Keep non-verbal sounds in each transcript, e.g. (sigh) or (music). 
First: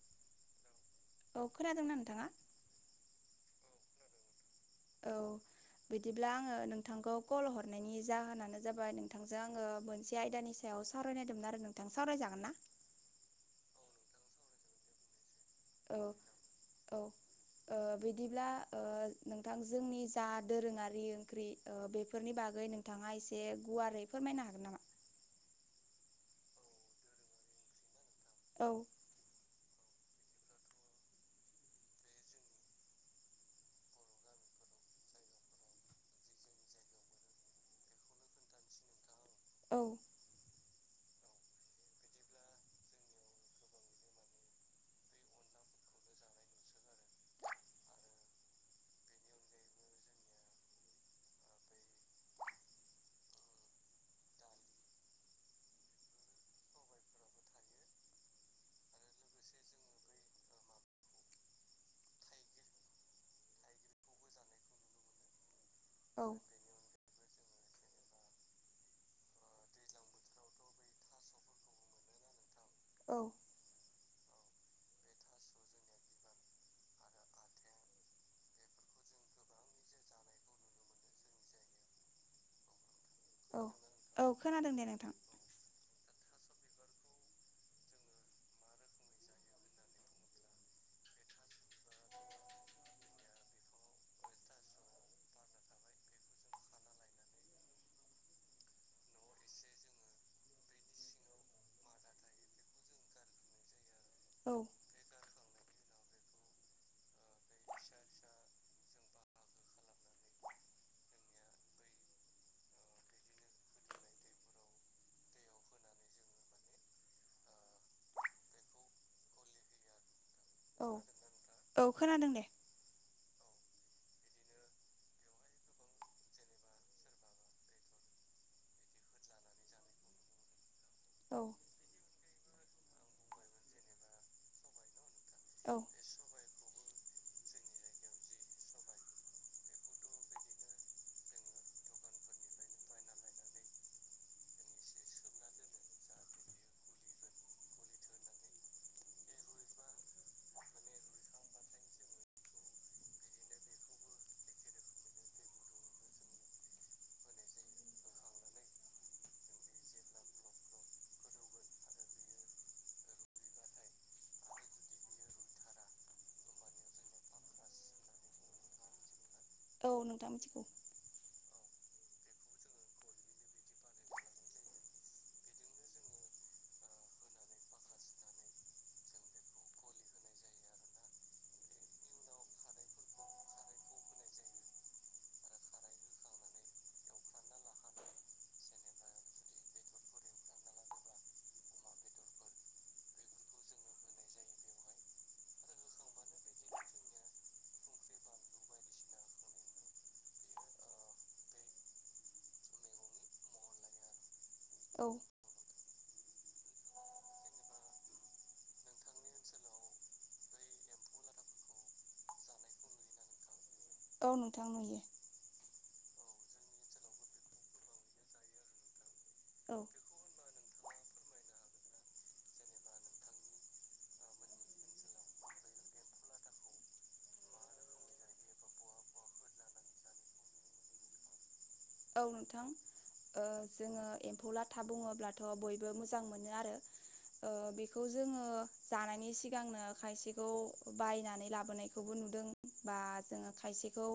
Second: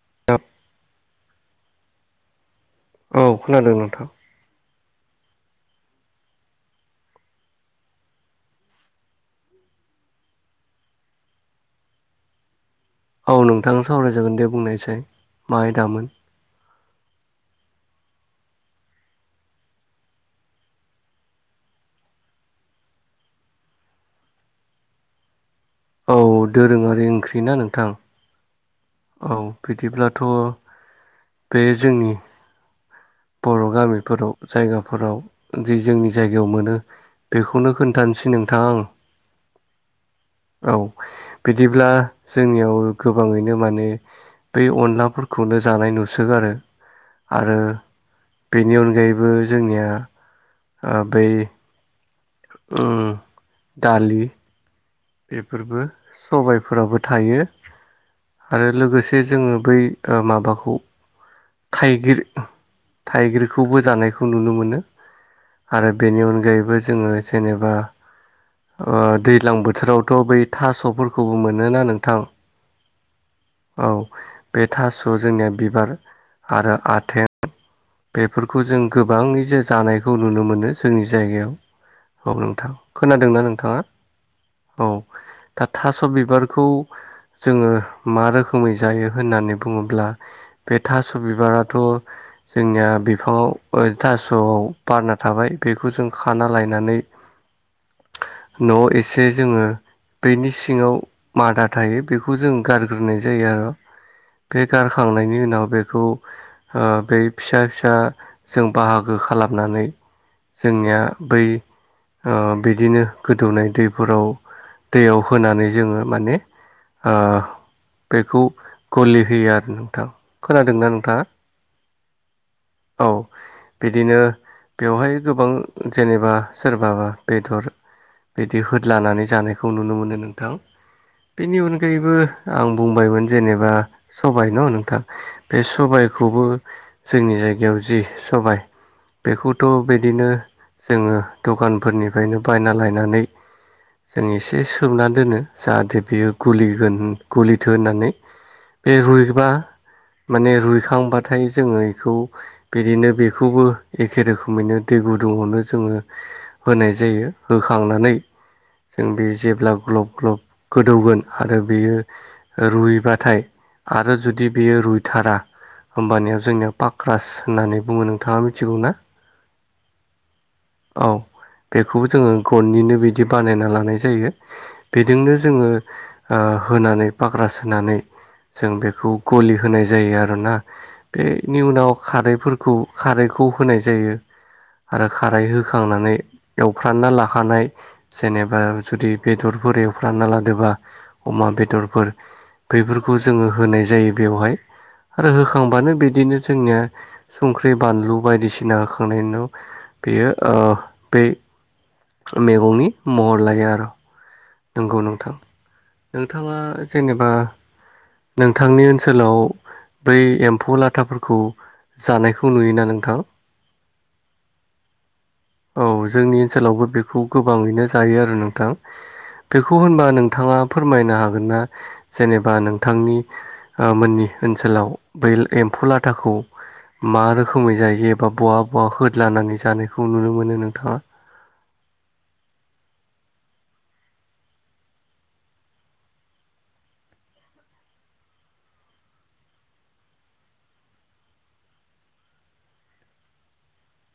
(unintelligible) औ खोनादोंना नोंथाङा? औ खोनादों नोंथां। औ। बिदिब्ला आङो नोंथांखौ कल हरनायनि जाहोनानो जाबाय नोंथांजों आङो मोनसे आयदानि सायाव सायाव सावरायनायदोंमोन आरो नोंथां सावरायजागोन ना? औ नोंथां सावरायजागोन दे बुंनायसै। औ औ। ओ बिदिब्ला नोंथां जोंनि जा दोरोङारि ओंख्रि ओ बेफोरनि बागै नोंथाङा एसे गुवारै फोरमायनो हागोन नामा औ दोरोङारि ओंख्रि ना नोंथां औ औ बिदिब्लाथ' बे जोंनि बर' गामिफोराव जायगाफोराव जि जोंनि जायगायाव मोनो बेखौनो खोन्थानोसै नोंथां आं। औ। औ। बिदिब्ला जोंनियाव गोबाङैनो माने बे अनलाफोरखौनो जानाय नुसोगारो। आरो बेनि अनगायैबो जोंनिया ओ‌ बै ओम दालि, बेफोरबो सबायफोराबो थायो‌, आरो लोगोसे जोङो बै माबाखौ थाइगिर-थाइगिरखौबो जानायखौ नुनो मोनो‌। आरो बेनि औ अनगायैबो जोङो जेनेबा दैज्लां बो थोरावथ' बै थास'फोरखौबो मोनोना नोंथां। औ। औ बे थास' जोंनिया बिबार आरो आथें बेफोरखौ जों गोबाङै जानायखौ नुनो मोनो जोंनि जायगायाव‌। औ नोंथां। खोनादोंना औ नोंथाङा? औ खोनादों दे औ नोंथां। थास' बिबारखौ जोङो मा रोखोमै जायो होननानै बुङोब्ला बे थास' बिबाराथ' जोंनिया बिफाङाव थास'आव बारना थाबाय बेखौ जों खाना लायनानै (inaudible) न'वाव इसे जोङो बेनि सिङाव मादा थायो बेखौ जों गारग्रोनाय जायो आरो औ बे गारखांनायनि उनाव बेखौ ओ‌ बे फिसा फिसा जों बाहागो खालामनानै जोंनिया बै ओ बिदिनो गोदौनाय दै फोराव दैयाव होनानै जोङो माने ओ बेखौ गलि होयो आरो नोंथां। औ खोनादोंना नोंथा? औ खोनादों दे औ। बिदिनो बेवहाय गोबां जेनेबा सोरबाबा बेदर, बिदि होद्लानानै जानायखौ नुनो मोनो नोंथां। औ बेनि अनगायै बो आं बुंबायमोन जेनेबा सबाइ न नोंथां, बे औ सबाइखौ बेखौबो जोंनि जायगायाव जि सबाइ बेखौथ' बिदिनो जोङो दखानफोरनिफ्रायनो बायना लायनानै जों एसे सोमना दोनो जाहाथे बेयो गुलिगोन गुलिथो होननानै बे रुइबा माने रुइखांबाथाय जोङो बेखौ बिदिनो बेखौबो एखे रोखोमैनो दै गुदुङावनो जोङो होनाय जायो, होखांनानै जों बे जेब्ला ग्लब - ग्लब गोदौगोन आरो बेयो रुइबाथाय आरो जुदि बेयो रुइथारा होमबानिया जोंनियाव पाक्रास होननानै बुङो। नोंथाङा मिथिगौ ना! औ नोंथां मिथिगौ। औ, बेखौबो जोङो गननिनो बिदि बानायना लानाय जायो। बेजोंनो जोङो होनानै फाग्रास होनानै जों बेखौ गलि होनाय जायो आरोना। बेनि उनाव खारैफोरखौ खारैखौ होनाय जायो। आरो खारै होखांनानै एवफ्रामना लाखानाय जेनेबा जुदि बेदरफोर एवफ्रामना लादोबा, अमा बेदरफोर बेफोरखौ जोङो होनाय जायो बेवहाय। आरो होखांबानो बिदिनो जोंनिया संख्रि- बानलु बायदिसिना होखांनायनि उनाव बेयो ओ बै मैगंनि महर लायो आरो। नंगौ औ नोंथां। नोंथाङा जेनेबा नोंथांनि ओनसोलाव बै एम्फौ लाथाफोरखौ जानायखौ नुयोना नोंथां? औ, नोंथां नुयो। औ, जोंनि ओनसोलावबो बेखौ गोबाङैनो जायो आरो नोंथां। औ बेखौ होनबा नोंथाङा फोरमायनो हागोन ना? जेनेबा नों -थांनि मोननि ओनसोलाव बै एम्फौ लाथाखौ मा रोखोमै जायो एबा बहा - बहा होदलानानै जानायखौ नुनो मोनो? नोंथाङा औ, नोंथां। ओ जोङो एम्फौ लाथा बुङोब्लाथ' बयबो मोजां मोनो आरो। ओ बेखौ जोङो जानायनि सिगांनो खायसेखौ बायनानै लाबोनायखौबो नुदों। बा जोङो खायसेखौ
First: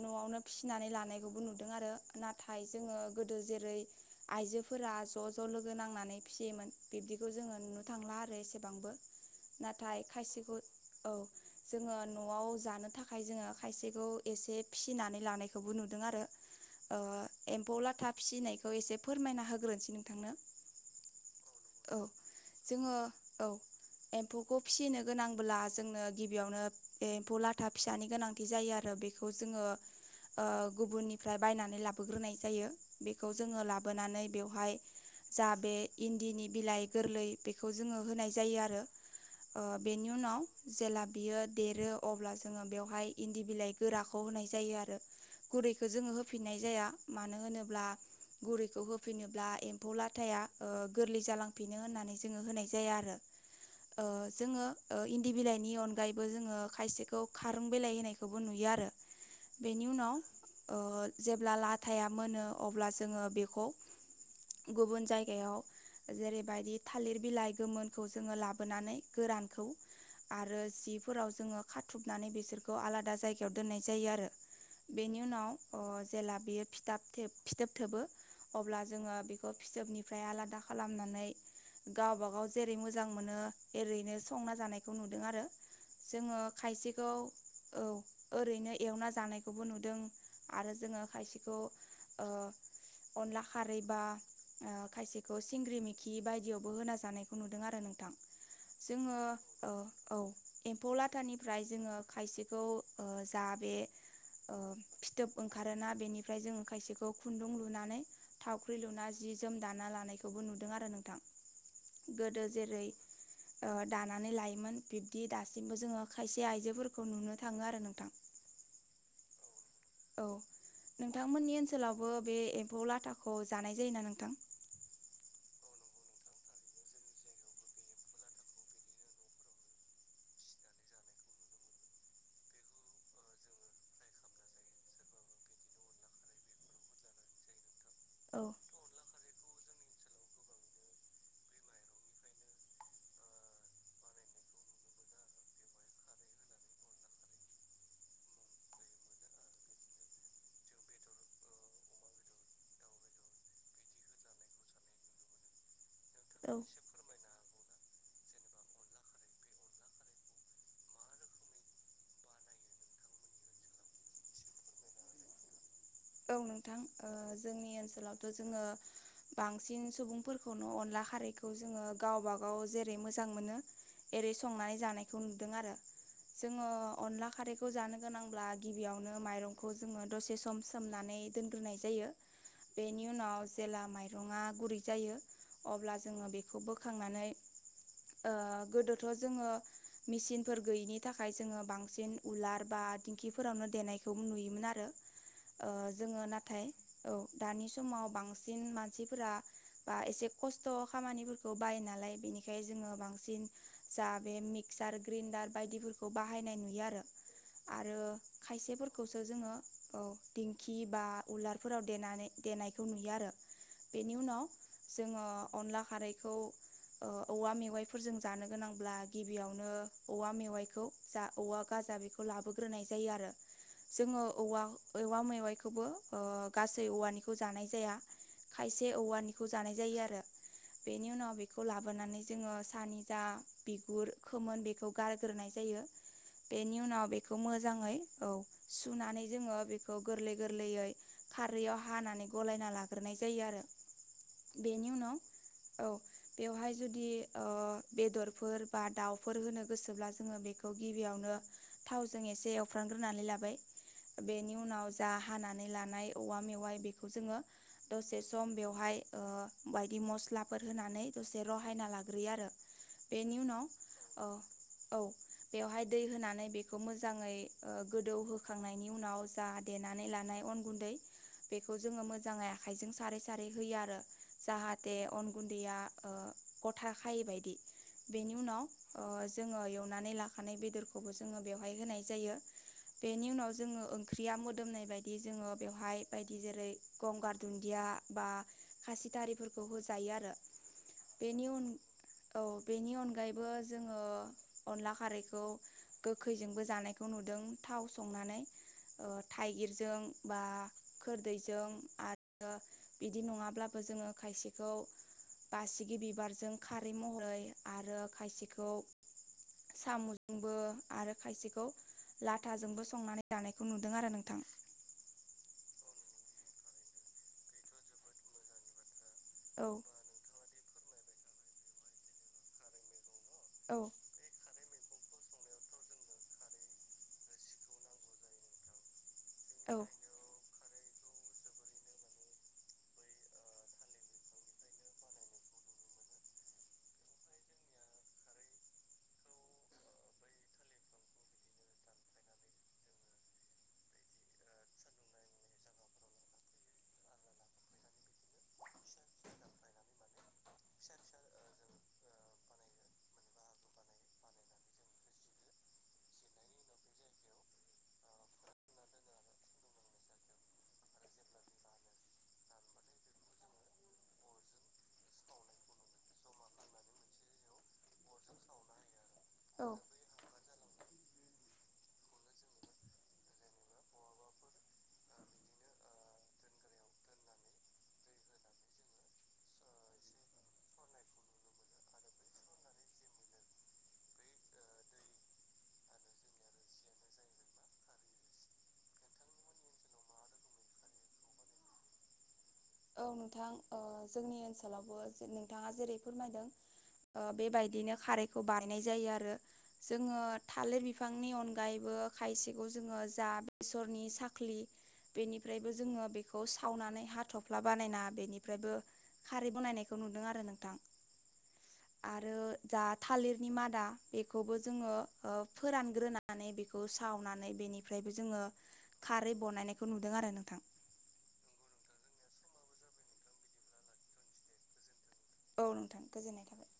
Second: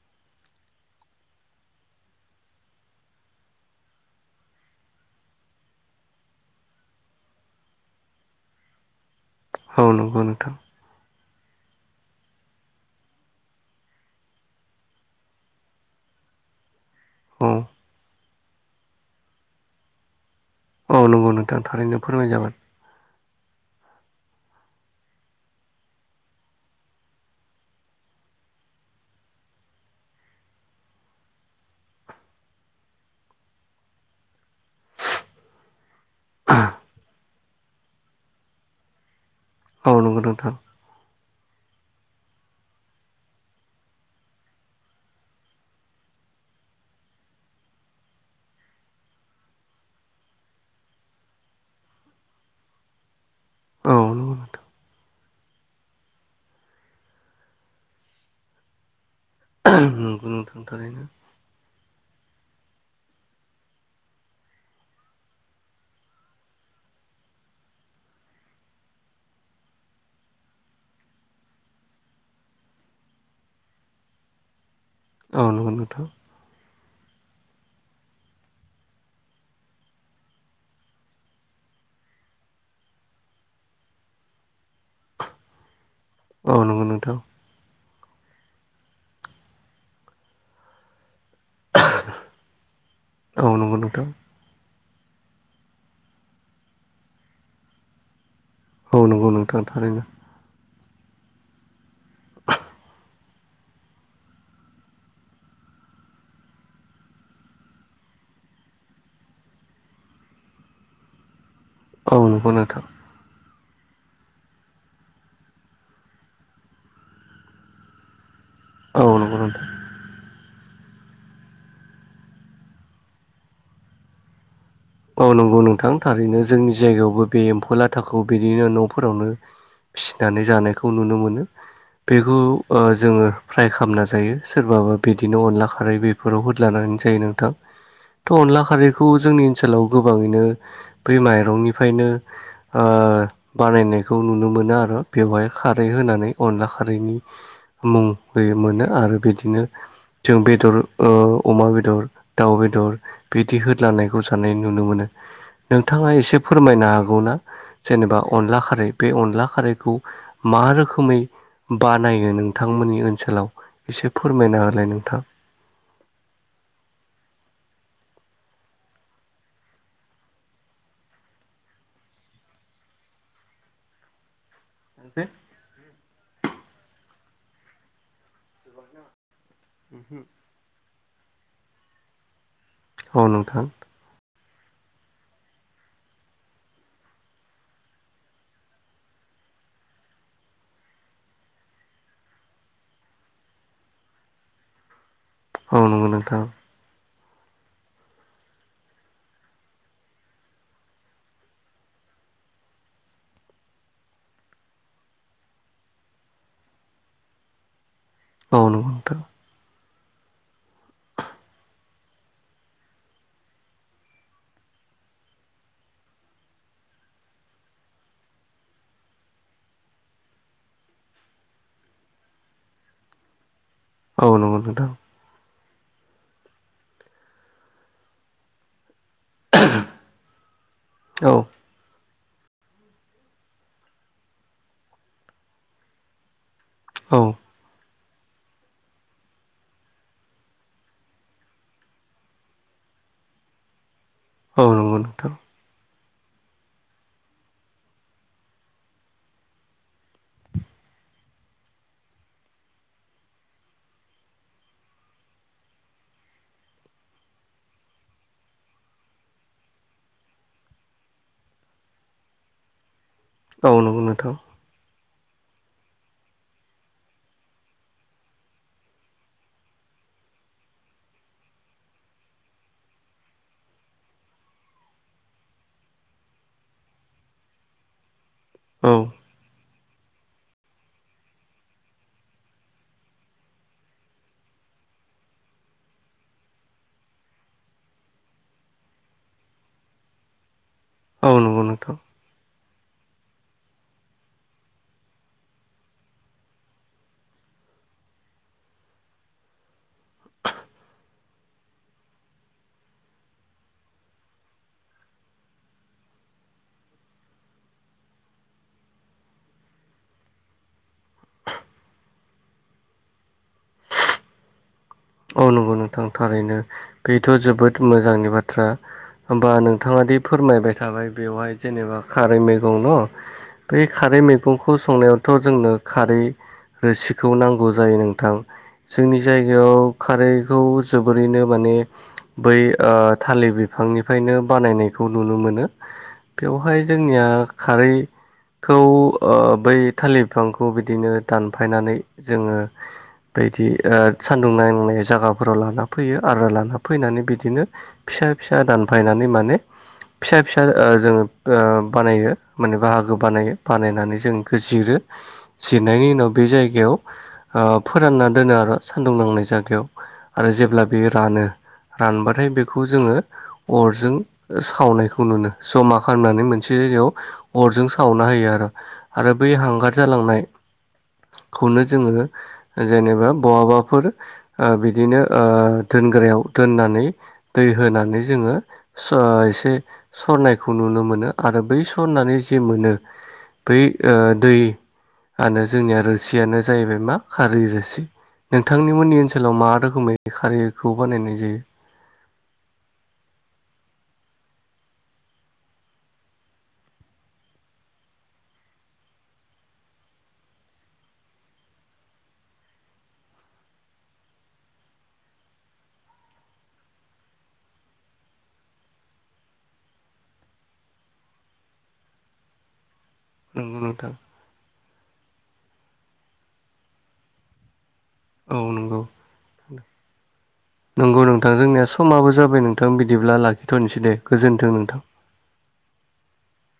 न'आवनो फिसिनानै लानायखौबो नुदों आरो। नाथाय जोङो गोदो जेरै आइजोफोरा ज' ज' लोगो नांनानै फिसियोमोन। बिब्दिखौ जोङो नुनो थांला आरो एसेबांबो। औ नाथाय नंगौ नोंथां खायसेखौ औ, ‌जोङो न'आव जानो थाखाय जोङो खायसेखौ एसे फिसिनानै लानाय बेखौबो नुदों आरो ओ औ एम्फौ लाथा फिसिनायखौ एसे फोरमायना होग्रोनोसै नोंथांनो। औ, नंगौ नोंथां औ थारैनो फोरमाय जागोन। जोङो औ एम्फौखौ फिसिनो गोनांब्ला जोंनो गिबियावनो एम्फौ लाथा फिसानि गोनांथि जायो आरो। बे बेखौ जोङो ओ गुबुननिफ्राय बायनानै लाबोग्रोनाय जायो। बेखौ जोङो लाबोनानै बेवहाय जा बे इन्दिनि बिलाइ गोरलै बेखौ जोङो होनाय जायो आरो। ओ औ बेनि नंगौ उनाव नोंथां जेला बियो देरो अब्ला जोङो बेवहाय इन्दि बिलाइ गोराखौ होनाय जायो आरो। गुरैखौ जोङो होफिननाय जाया। मानो होनोब्ला गुरैखौ होफिनोब्ला एम्फौ लाथाया ओ गो गोरलै जालांफिनो होननानै जोङो होनाय जाया आरो। औ ओ नंगौ नोंथां जोङो ओ इन्दि बिलाइनि अनगायैबो जोङो खायसेखौ खारुं बिलाइ होनायखौबो नुयो आरो। बेनि उनाव नंगौ नोंथां ओ थारैनो जेब्ला लाथाया मोनो अब्ला जोङो बेखौ गुबुन जायगायाव जेरैबायदि थालिर बिलाइ गोमोनखौ जोङो लाबोनानै गोरानखौ आरो जिफोराव जोङो खाथुबनानै बिसोरखौ आलादा जायगायाव दोननाय जायो आरो। बेनि औ उनाव नंगौ ओ नोंथां जेला बेयो फि -थाब फिथोब थोबो अब्ला जोङो बेखौ फिथोबनिफ्राय आलादा खालामनानै गावबा-गाव जेरै मोजां मोनो एरैनो संना जानायखौ नुदों आरो। जोङो औ नंगौ खायसेखौ नोंथां औ ओरैनो एवना जानायखौबो नुदों आरो जोङो खायसेखौ ओ अनला औ नंगौ खारै बा नोंथां ओ खायसे -खौ सिंग्रि मिखि बायदियावबो होना जानायखौ नुदों आरो नोंथां। औ जोङो नंगौ नोंथां ओ थारैनो औ। एम्फौ लाथानिफ्राय जोङो खायसेखौ ओ जा बे ओ फिथोब ओंखारोना बेनिफ्राय जोङो खायसेखौ खुन्दुं लुनानै थावख्रि लुना जि जोम दाना लानायखौ -खौबो नुदों आरो नोंथां। औ गोदो नंगौ नोंथां जेरै ओ दानानै लायोमोन। बिब्दि दासिमबो जोङो खायसे आइजोफोरखौ नुनो थाङो आरो नोंथां। औ, नंगौ नोंथां। औ, नोंथांमोननि ओनसोलावबो बे एम्फौ लाथाखौ जानाय जायोना नोंथां? औ नंगौ नोंथां थारैनो जोंनि जायगायाव बे एम्फौ लाथाखौ बेनिनो नफोरावनो फिनानै जानायखौ नुनो मोनो। बेखौ जोङो फ्राय खालामना जायो सोरबाबा बिदिनो अनला खारै बे बेफोराव हो लानानै जायो नोंथां। (inaudible) थ' अनला खारैखौ जोंनि ओनसोलाव गोबाङैनो बे मा ओ बानायनायखौ नुनो मोनो आरो बेवहाय खारै होनानै अनला खारैनि मुं मोनो आरो बिदिनो जों बेदर अमा बेदर दाउ बेदर बिदि हो्लानायखौ जों नुनो मोनो नोंथाङा एसे औ फोरमायनो हागोन गौना जेनेबा अनला खारै बे अनला खारैखौ मा रोखोमै बानायो नोंथांमोननि ओनसोलाव एसे फोरमायना होलाय नोंथां। औ नोंथां जोंनि ओनसोलावथ' जोङो बांसिन सुबुंफोरखौनो अनला खारैखौ जोङो गावबाागाव जेरै मोजां मोनो। एरै संनानै जानायखौ नुदों आरो जोंओ अनला खारैखौ जानो गोनांब्ला गिबियावनो माइरं जोंडो दसे सम सोमनानै दोनगोरनाय जायो बेनि औ उनाव नोंथां जेला माइरं माइरङा गुरै जायो अब्ला जोङो बेखौ बोखांनानै ओ गोदोथ' जोङो मेसिनफोर गैयैनि थाखाय जोंडो बांसिन उलार बा थिंखिफोरावनो देनायखौ नुयोमोन आरो। औ नंगौ जोङो नोंथां नाथाय औ दानि समाव बांसिन मानसिफोरा बा एसे खस्थ' जा बे मिक्सार ग्रेन्डार बायदिफोरखौ बाहायनाय नुयो आरो। आरो औ नंगौ नोंथां खायसेफोरखौसो जोङो औ। दिंखि बा उलारफोराव देनानै देनायखौ नुयो आरो। बेनि उनाव जोङो अनला खारैखौ औवा मेवाइफोरजों जानो गोनांब्ला गिबियावनो औवा मेवाइखौ जा औवा गाजा बेखौ लाबोग्रोनाय जायो आरो जोङो औ नंगौ औवा नोंथां औवा मेवाइखौबो ओ गासै औवानिखौ जानाय जाया, खायसे औवानि बेखौ जानाय जायो आरो बेनि औ उनाव बेखौ खौ लाबोनानै जोङो सानिजा बिगुर खोमोन बेखौ गारग्रोनाय जायो। बेनि उनाव औ बेखौ मोजाङै औ सुनानै जोङो बे खौ गोरलै गोरलैयै खारैयाव हानानै गलायना लाग्रोनाय जायो आरो। औ बेनि नंगौ उनाव नोंथां औ बेवहाय जुदि ओ बेदरफोर बा दाउफोर होनो गोसोब्ला जोङो बेखौ गिबियावनो थावजों एसे एवफ्रांग्रोनानै लाबाय बेनि नि उनाव जा हानानै लानाय औवा मेवाइ बेखौ जोङो दसे सम बेवहाय ओ बायदि मस्लाफोर होनानै दसे रहायना लाग्रोयो आरो। बेनि उनाव औ नंगौ ओ नोंथां औ बेवहाय दै होनानै बेखौ मोजाङै गोदौहोखांनायनि उनाव जा देनानै लानाय अन गुन्दै बेखौ जोङो मोजाङै आखाइजों सारै सारै होयो आरो जाहाथे अन गुन्दैया ओ गथा खायै बायदि बेनि उनाव औ जोङो एवनानै लाखानाय बेदरखौबो जोङो बेवहाय होनाय जायो। बेनि उनाव जोङो ओं- ओंख्रिया मोदोमनाय बायदि जोङो बेवहाय बायदि जेरै गंगार दुन्दिया बा खासिथारिफोरखौ होजायो आरो औ बेनि नंगौ उन नोंथां औ बेनि अनगायैबो जोङो अनला खारैखौ गोखैजोंबो जानाय बेखौ नुदों थाव संनानै थाइगिरजों बा खोरदैजों आरो बिदि नङाब्लाबो जोङो खायसेखौ बासिगि बिबारजों खारै महरै आरो खायसेखौ साम'जोंबो आरो खायसेखौ लाथाजोंबो संनानै जानाय- खौ नुदों आरो नोंथां। औ नंगौ नोंथां थारैनो बेथ' जोबोद मोजांनि बाथ्रा। होमबा औ नोंथाङादि फोरमायबाय थाबाय बेवहाय जेनेबा खारै मैगं न' बे खारै मै- खौ संनायावथ' जोंनो खारै रोसिखौ नांगौ जायो नोंथां। जोंनि जायगायाव खारैखौ जोबोरैनो माने औ बै ओ थालिर बिफांनिफ्रायनो बानायनायखौ नुनो मोनो। बेवहाय जोंनिया खारै- खौ ओ बै थालिर बिफांखौ बिदिनो दानफायनानै जोङो बेदि ओ सान्दुं नांनाय जायगाफोराव लाना फैयो आरो लाना फैनानै बिदिनो फिसा फिसा दानफायनानै माने फिसा फिसा ओ जोङो ओ बानायो माने बाहागो बानायो बानायनानै जों जिरो जिरनायनि उनाव बे जायगायाव ओ फोरानना दोनो आरो सान्दुं नांनाय जायगायाव। आरो जेब्ला बेयो रानो रानबाथाय बेखौ जोङो अरजों सावनायखौ नुनो जमा खालामनानै मोनसे जायगायाव अरजों सावना होयो आरो आरो बै हांगार जालांनाय खौनो जोङो जेनेबा बहाबाफोर ओ बिदिनो ओ दोनग्रायाव दोननानै दै होनानै जोङो (unintelligible) एसे सरनायखौ नुनो मोनो आरो बै सरनानै जि मोनो बै ओ दै आरो जोंनिया रोसियानो जाहैबाय मा खारै रोसि। नोंथांनि मोननि ओन सोलाव मा रोखोमै खारिखौ बानायनाय जायो? औ नोंथां ओ जोंनि ओनसोलावबो नोंथाङा जेरै फोरमायदों ओ बेबायदिनो खारैखौ बानायनाय जायो आरो जोङो थालिर बिफांनि अनगायैबो खायसेखौ जोङो जा बेसरनि साख्लि बेनिफ्रायबो जोङो बेखौ सावनानै हा- थफ्ला बानायना बेनिफ्रायबो खारै बानायनायखौ नुदों आरो नोंथां। आरो जा थालिरनि नंगौ मादा नोंथां बेखौ- बो जोङो ओ फोरानग्रोनानै बेखौ सावनानै बेनि- ओमफ्रायबो जोङो औ नंगौ खारै बनायनायखौ नुदों आरो नोंथां। नंगौ नोंथां जोंनिया समाबो जाबाय नोंथां बिदिब्ला लाखिथ'नोसै दे गोजोन्थों नोंथां। औ नोंथां गोजोननाय थाबाय।